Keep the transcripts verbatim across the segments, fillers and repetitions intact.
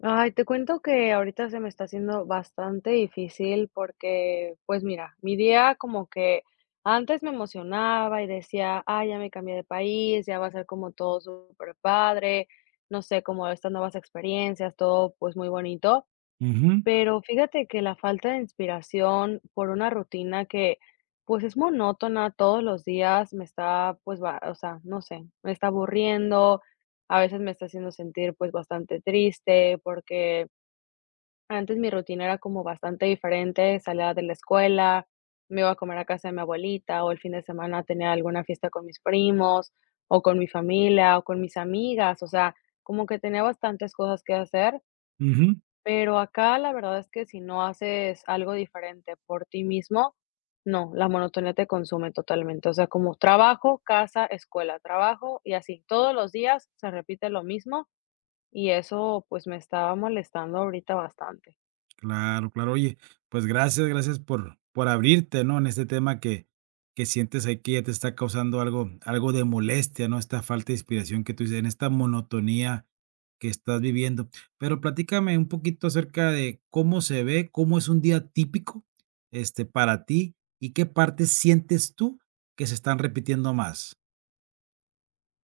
Ay, te cuento que ahorita se me está haciendo bastante difícil porque, pues mira, mi día como que antes me emocionaba y decía, ah, ya me cambié de país, ya va a ser como todo súper padre, no sé, como estas nuevas experiencias, todo pues muy bonito. Ujú, Pero fíjate que la falta de inspiración por una rutina que, pues, es monótona todos los días, me está, pues, va o sea, no sé, me está aburriendo. A veces me está haciendo sentir, pues, bastante triste, porque antes mi rutina era como bastante diferente: salía de la escuela, me iba a comer a casa de mi abuelita, o el fin de semana tenía alguna fiesta con mis primos, o con mi familia, o con mis amigas. O sea, como que tenía bastantes cosas que hacer. ujú. Pero acá la verdad es que si no haces algo diferente por ti mismo, no, la monotonía te consume totalmente. O sea, como trabajo, casa, escuela, trabajo y así. Todos los días se repite lo mismo y eso pues me estaba molestando ahorita bastante. Claro, claro. Oye, pues gracias, gracias por por abrirte, ¿no? En este tema que que sientes ahí que ya te está causando algo algo de molestia, ¿no? Esta falta de inspiración que tú dices, en esta monotonía que estás viviendo. Pero platícame un poquito acerca de cómo se ve, cómo es un día típico, este, para ti y qué partes sientes tú que se están repitiendo más.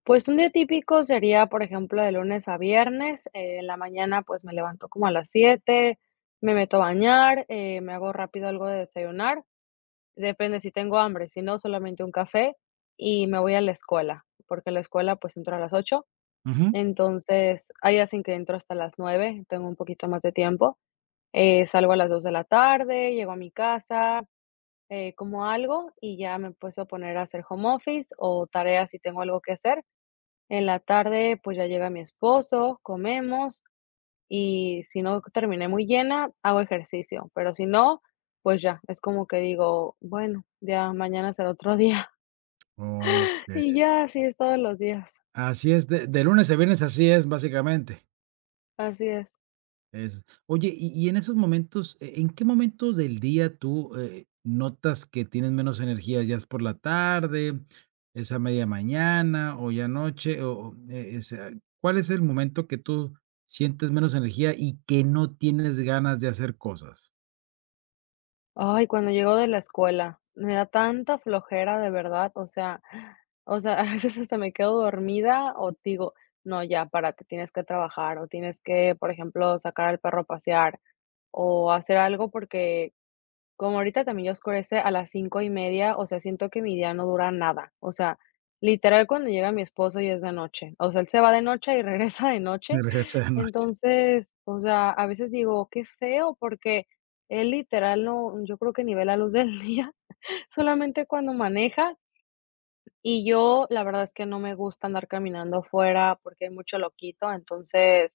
Pues un día típico sería, por ejemplo, de lunes a viernes. Eh, en la mañana pues me levanto como a las siete, me meto a bañar, eh, me hago rápido algo de desayunar. Depende, si tengo hambre; si no, solamente un café, y me voy a la escuela, porque la escuela, pues, entro a las ocho. Ujú. Entonces, hay hacen que entro hasta las nueve, tengo un poquito más de tiempo. Eh, salgo a las dos de la tarde, llego a mi casa, eh, como algo y ya me empiezo a poner a hacer home office o tareas si tengo algo que hacer. En la tarde, pues, ya llega mi esposo, comemos, y si no terminé muy llena, hago ejercicio, pero si no, pues ya, es como que digo, bueno, ya mañana será otro día. Ok. Y ya así es todos los días, Así es, de de lunes a viernes así es, básicamente. así es. Es oye, y y en esos momentos, ¿e en qué momento del día tú, eh, notas que tienes menos energía? ¿Ya es por la tarde, es a media mañana o ya noche? O o, eh, eh, sea, ¿cuál es el momento que tú sientes menos energía y que no tienes ganas de hacer cosas? Ay, cuando llego de la escuela, me da tanta flojera, de verdad. O sea o sea, a veces hasta me quedo dormida, o digo, no, ya, párate, tienes que trabajar, o tienes que, por ejemplo, sacar al perro a pasear o hacer algo, porque como ahorita también ya oscurece a las cinco y media. O sea, siento que mi día no dura nada. O sea, literal, cuando llega mi esposo y es de noche. O sea, él se va de noche y regresa de De noche. regresar de noche. Entonces, o sea, a veces digo: "Qué feo", porque él, literal, no, yo creo que ni ve la luz del día, solamente cuando maneja. Y yo, la verdad, es que no me gusta andar caminando afuera porque hay mucho loquito, entonces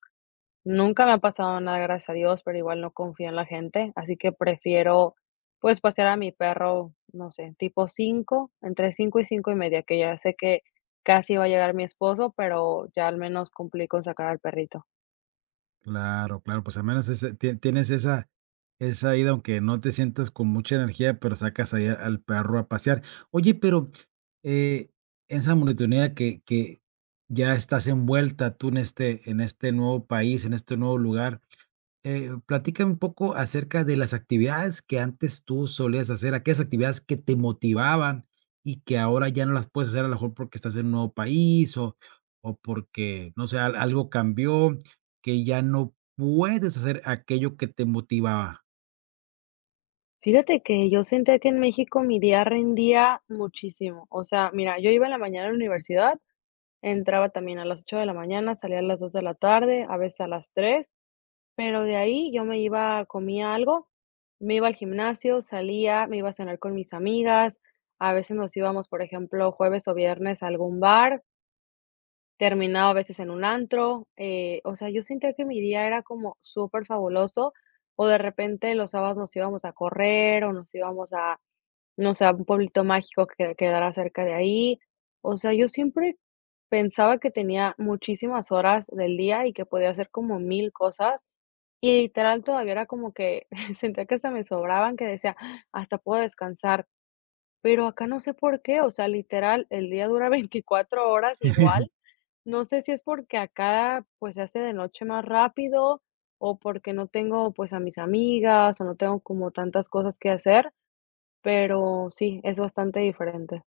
nunca me ha pasado nada, gracias a Dios, pero igual no confío en la gente, así que prefiero, pues, pasear a mi perro, no sé, tipo cinco, entre cinco y cinco y media, que ya sé que casi va a llegar mi esposo, pero ya al menos cumplí con sacar al perrito. Claro, claro, pues al menos ese tie tienes esa esa ida, aunque no te sientas con mucha energía, pero sacas ahí a- al perro a pasear. Oye, pero, eh, esa monotonía que que ya estás envuelta tú en este en este nuevo país, en este nuevo lugar, eh, platica un poco acerca de las actividades que antes tú solías hacer, aquellas actividades que te motivaban y que ahora ya no las puedes hacer a lo mejor porque estás en un nuevo país o, o porque, no sé, al- algo cambió, que ya no puedes hacer aquello que te motivaba. Fíjate que yo sentía que en México mi día rendía muchísimo. O sea, mira, yo iba en la mañana a la universidad, entraba también a las ocho de la mañana, salía a las dos de la tarde, a veces a las tres. Pero de ahí yo me iba, comía algo, me iba al gimnasio, salía, me iba a cenar con mis amigas, a veces nos íbamos, por ejemplo, jueves o viernes a algún bar, terminaba a veces en un antro. Eh, o sea, yo sentía que mi día era como superfabuloso, o de repente los sábados nos íbamos a correr o nos íbamos a, no sé, a un pueblito mágico que quedara cerca de ahí. O sea, yo siempre pensaba que tenía muchísimas horas del día y que podía hacer como mil cosas, y literal todavía era como que sentía que hasta me sobraban, que decía: "Ah, hasta puedo descansar", pero acá no sé por qué. O sea, literal, el día dura veinticuatro horas igual. No sé si es porque acá, pues, se hace de noche más rápido, o porque no tengo, pues, a mis amigas, o no tengo como tantas cosas que hacer, pero sí, es bastante diferente.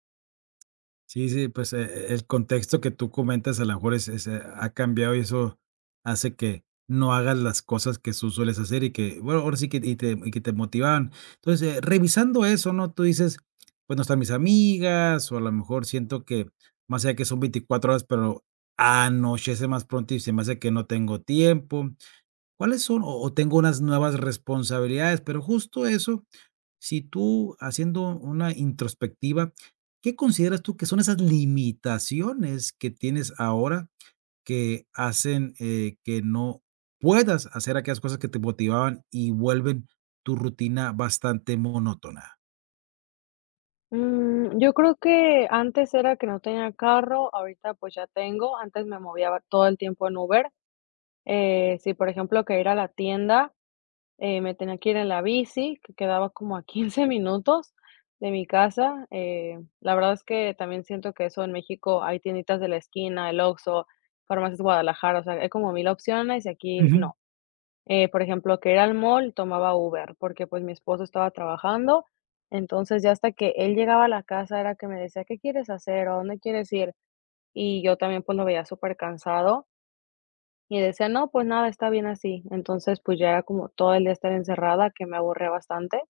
Sí, sí, pues, eh, el contexto que tú comentas a lo mejor es es, eh, ha cambiado, y eso hace que no hagas las cosas que tú sueles hacer y que, bueno, ahora sí que y te y que te motivaban. Entonces, eh, revisando eso, ¿no? Tú dices, pues, no están mis amigas, o a lo mejor siento que más allá de que son veinticuatro horas, pero anochece más pronto y se me hace que no tengo tiempo. ¿Cuáles son? O o tengo unas nuevas responsabilidades, pero justo eso, si tú, haciendo una introspectiva, ¿qué consideras tú que son esas limitaciones que tienes ahora que hacen, eh, que no puedas hacer aquellas cosas que te motivaban y vuelven tu rutina bastante monótona? Mm, yo creo que antes era que no tenía carro; ahorita, pues, ya tengo. Antes me movía todo el tiempo en Uber. Eh, sí, por ejemplo, que ir a la tienda, eh, me tenía que ir en la bici, que quedaba como a quince minutos de mi casa. Eh, la verdad es que también siento que eso, en México hay tienditas de la esquina, el Oxxo, Farmacias Guadalajara, o sea, hay como mil opciones, y aquí Ujú. no. Eh, por ejemplo, que ir al mall tomaba Uber, porque pues mi esposo estaba trabajando, entonces ya hasta que él llegaba a la casa era que me decía: "¿Qué quieres hacer? ¿A dónde quieres ir?". Y yo también pues lo veía súper cansado, y decía: "No, pues nada, está bien así". Entonces, pues, ya era como todo el día estar encerrada, que me aburría bastante.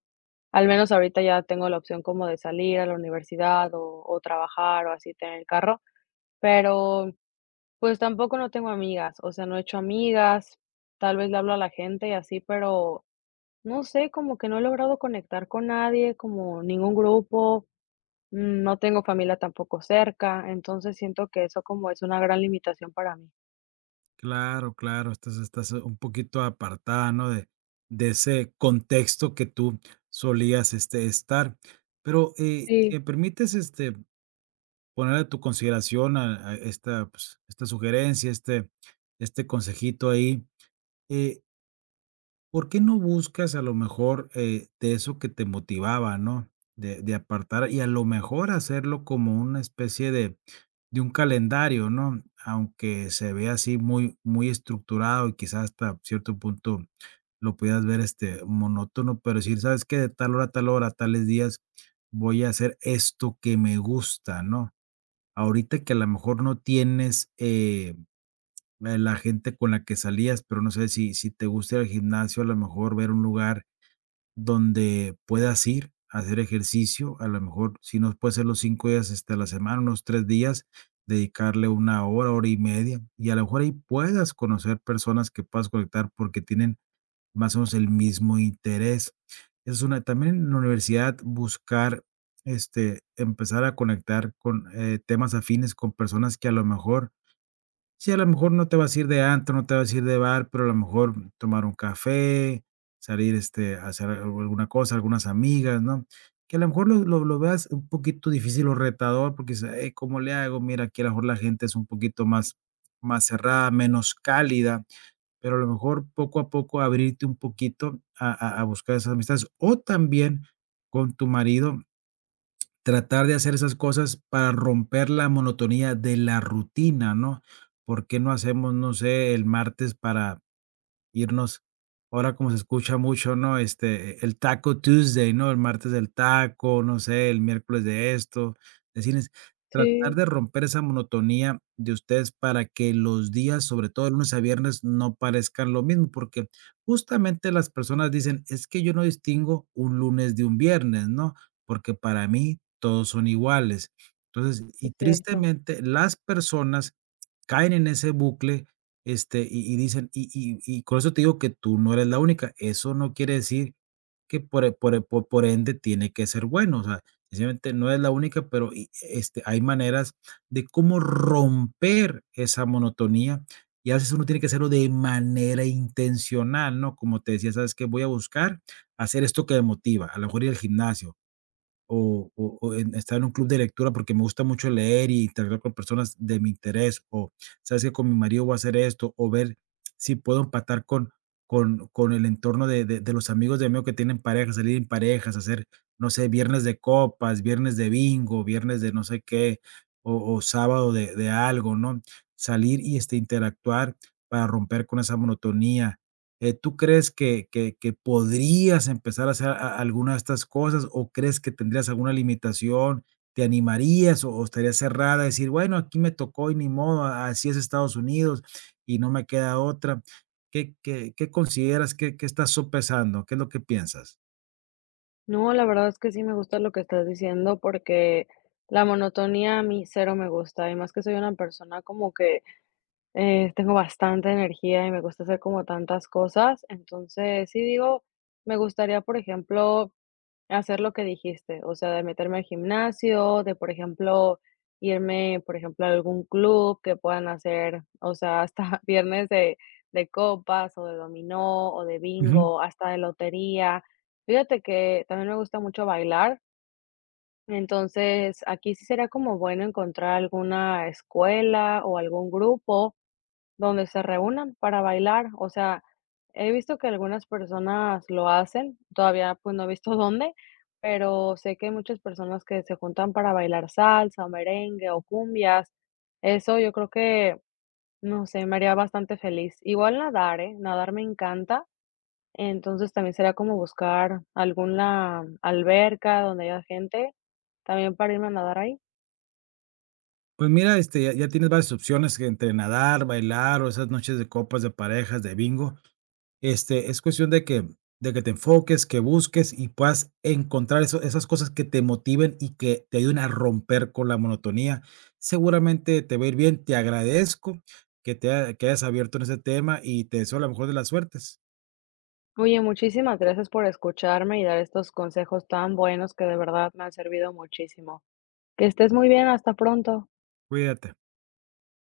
Al menos ahorita ya tengo la opción como de salir a la universidad o o trabajar o así, tener el carro, pero, pues, tampoco no tengo amigas. O sea, no he hecho amigas, tal vez le hablo a la gente y así, pero no sé, como que no he logrado conectar con nadie, como ningún grupo. Mm, no tengo familia tampoco cerca, entonces siento que eso como es una gran limitación para mí. Claro, claro, estás estás un poquito apartada, ¿no? De de ese contexto que tú solías, este, estar. Pero, eh, si Sí, me permites, este poner a tu consideración a a esta, pues, esta sugerencia, este este consejito ahí, eh, ¿por qué no buscas a lo mejor, eh, de eso que te motivaba, no? De de apartar y a lo mejor hacerlo como una especie de de un calendario, ¿no? Aunque se vea así muy muy estructurado y quizás hasta cierto punto lo pudieras ver, este, monótono, pero decir: "¿Sabes qué? De tal hora a tal hora, tales días voy a hacer esto que me gusta", ¿no? Ahorita que a lo mejor no tienes, eh, la la gente con la que salías, pero no sé si si te gusta ir al gimnasio, a lo mejor ver un lugar donde puedas ir a hacer ejercicio, a lo mejor si no puede ser los cinco días, este, a la semana, unos tres días, dedicarle una hora, hora y media, y a lo mejor ahí puedas conocer personas que puedas conectar porque tienen más o menos el mismo interés. Esa es una también en la universidad, buscar, este, empezar a conectar con, eh, temas afines con personas que a lo mejor, sí, a lo mejor no te vas a ir de antro, no te vas a ir de bar, pero a lo mejor tomar un café, salir, este, a hacer algo, alguna cosa, algunas amigas, ¿no? Que a lo mejor lo lo lo veas un poquito difícil o retador porque dices: "Ey, ¿cómo le hago? Mira, aquí a lo mejor la gente es un poquito más más cerrada, menos cálida", pero a lo mejor poco a poco abrirte un poquito a a a buscar esas amistades. O también con tu marido tratar de hacer esas cosas para romper la monotonía de la rutina, ¿no? ¿Por qué no hacemos, no sé, el martes para irnos, ahora como se escucha mucho, ¿no? Este, el Taco Tuesday, ¿no? El martes del taco, no sé, el miércoles de esto, de cines. Tratar sí, de romper esa monotonía de ustedes para que los días, sobre todo de lunes a viernes, no parezcan lo mismo, porque justamente las personas dicen, es que yo no distingo un lunes de un viernes, ¿no? Porque para mí todos son iguales. Entonces, y es cierto. tristemente las personas caen en ese bucle, este, y y dicen, y y y con eso te digo que tú no eres la única. Eso no quiere decir que por e por e por por ende tiene que ser bueno, o sea, sencillamente no es la única, pero y, este, hay maneras de cómo romper esa monotonía, y a veces uno tiene que hacerlo de manera intencional, ¿no? Como te decía, ¿sabes que Voy a buscar hacer esto que me motiva, a lo mejor ir al gimnasio, o o o en estar en un club de lectura, porque me gusta mucho leer y interactuar con personas de mi interés, o sabes que con mi marido voy a hacer esto, o ver si puedo empatar con con con el entorno de de de los amigos de mío que tienen parejas, salir en parejas, hacer, no sé, viernes de copas, viernes de bingo, viernes de no sé qué, o o sábado de de algo, ¿no? Salir y, este, interactuar para romper con esa monotonía. Eh, ¿tú crees que que que podrías empezar a hacer a alguna de estas cosas, o crees que tendrías alguna limitación? ¿Te animarías o o estarías cerrada a decir: "Bueno, aquí me tocó y ni modo, a- así es Estados Unidos y no me queda otra"? ¿Qué qué qué consideras? ¿Qué qué estás sopesando? ¿Qué es lo que piensas? No, la verdad es que sí me gusta lo que estás diciendo, porque la monotonía a mí cero me gusta, y más que soy una persona como que eh, tengo bastante energía y me gusta hacer como tantas cosas. Entonces sí digo, me gustaría, por ejemplo, hacer lo que dijiste. O sea, de meterme al gimnasio, de, por ejemplo, irme, por ejemplo, a algún club que puedan hacer, o sea, hasta viernes de, de copas, o de dominó, o de Ujú. bingo, hasta de lotería. Fíjate que también me gusta mucho bailar, entonces aquí sí será como bueno encontrar alguna escuela o algún grupo donde se reúnan para bailar. O sea, he visto que algunas personas lo hacen; todavía, pues, no he visto dónde, pero sé que hay muchas personas que se juntan para bailar salsa, o merengue, o cumbias. Eso yo creo que, no sé, me haría bastante feliz. Igual nadar, ¿eh? Nadar me encanta, entonces también sería como buscar alguna alberca donde haya gente, también para irme a nadar ahí. Pues mira, este, ya ya tienes varias opciones, que entre nadar, bailar o esas noches de copas de parejas, de bingo. Este, es cuestión de que de que te enfoques, que busques y puedas encontrar eso esas cosas que te motiven y que te ayuden a romper con la monotonía. Seguramente te va a ir bien. Te agradezco que te ha que hayas abierto en ese tema y te deseo la mejor de las suertes. Oye, muchísimas gracias por escucharme y dar estos consejos tan buenos que de verdad me han servido muchísimo. Que estés muy bien, hasta pronto. Cuídate.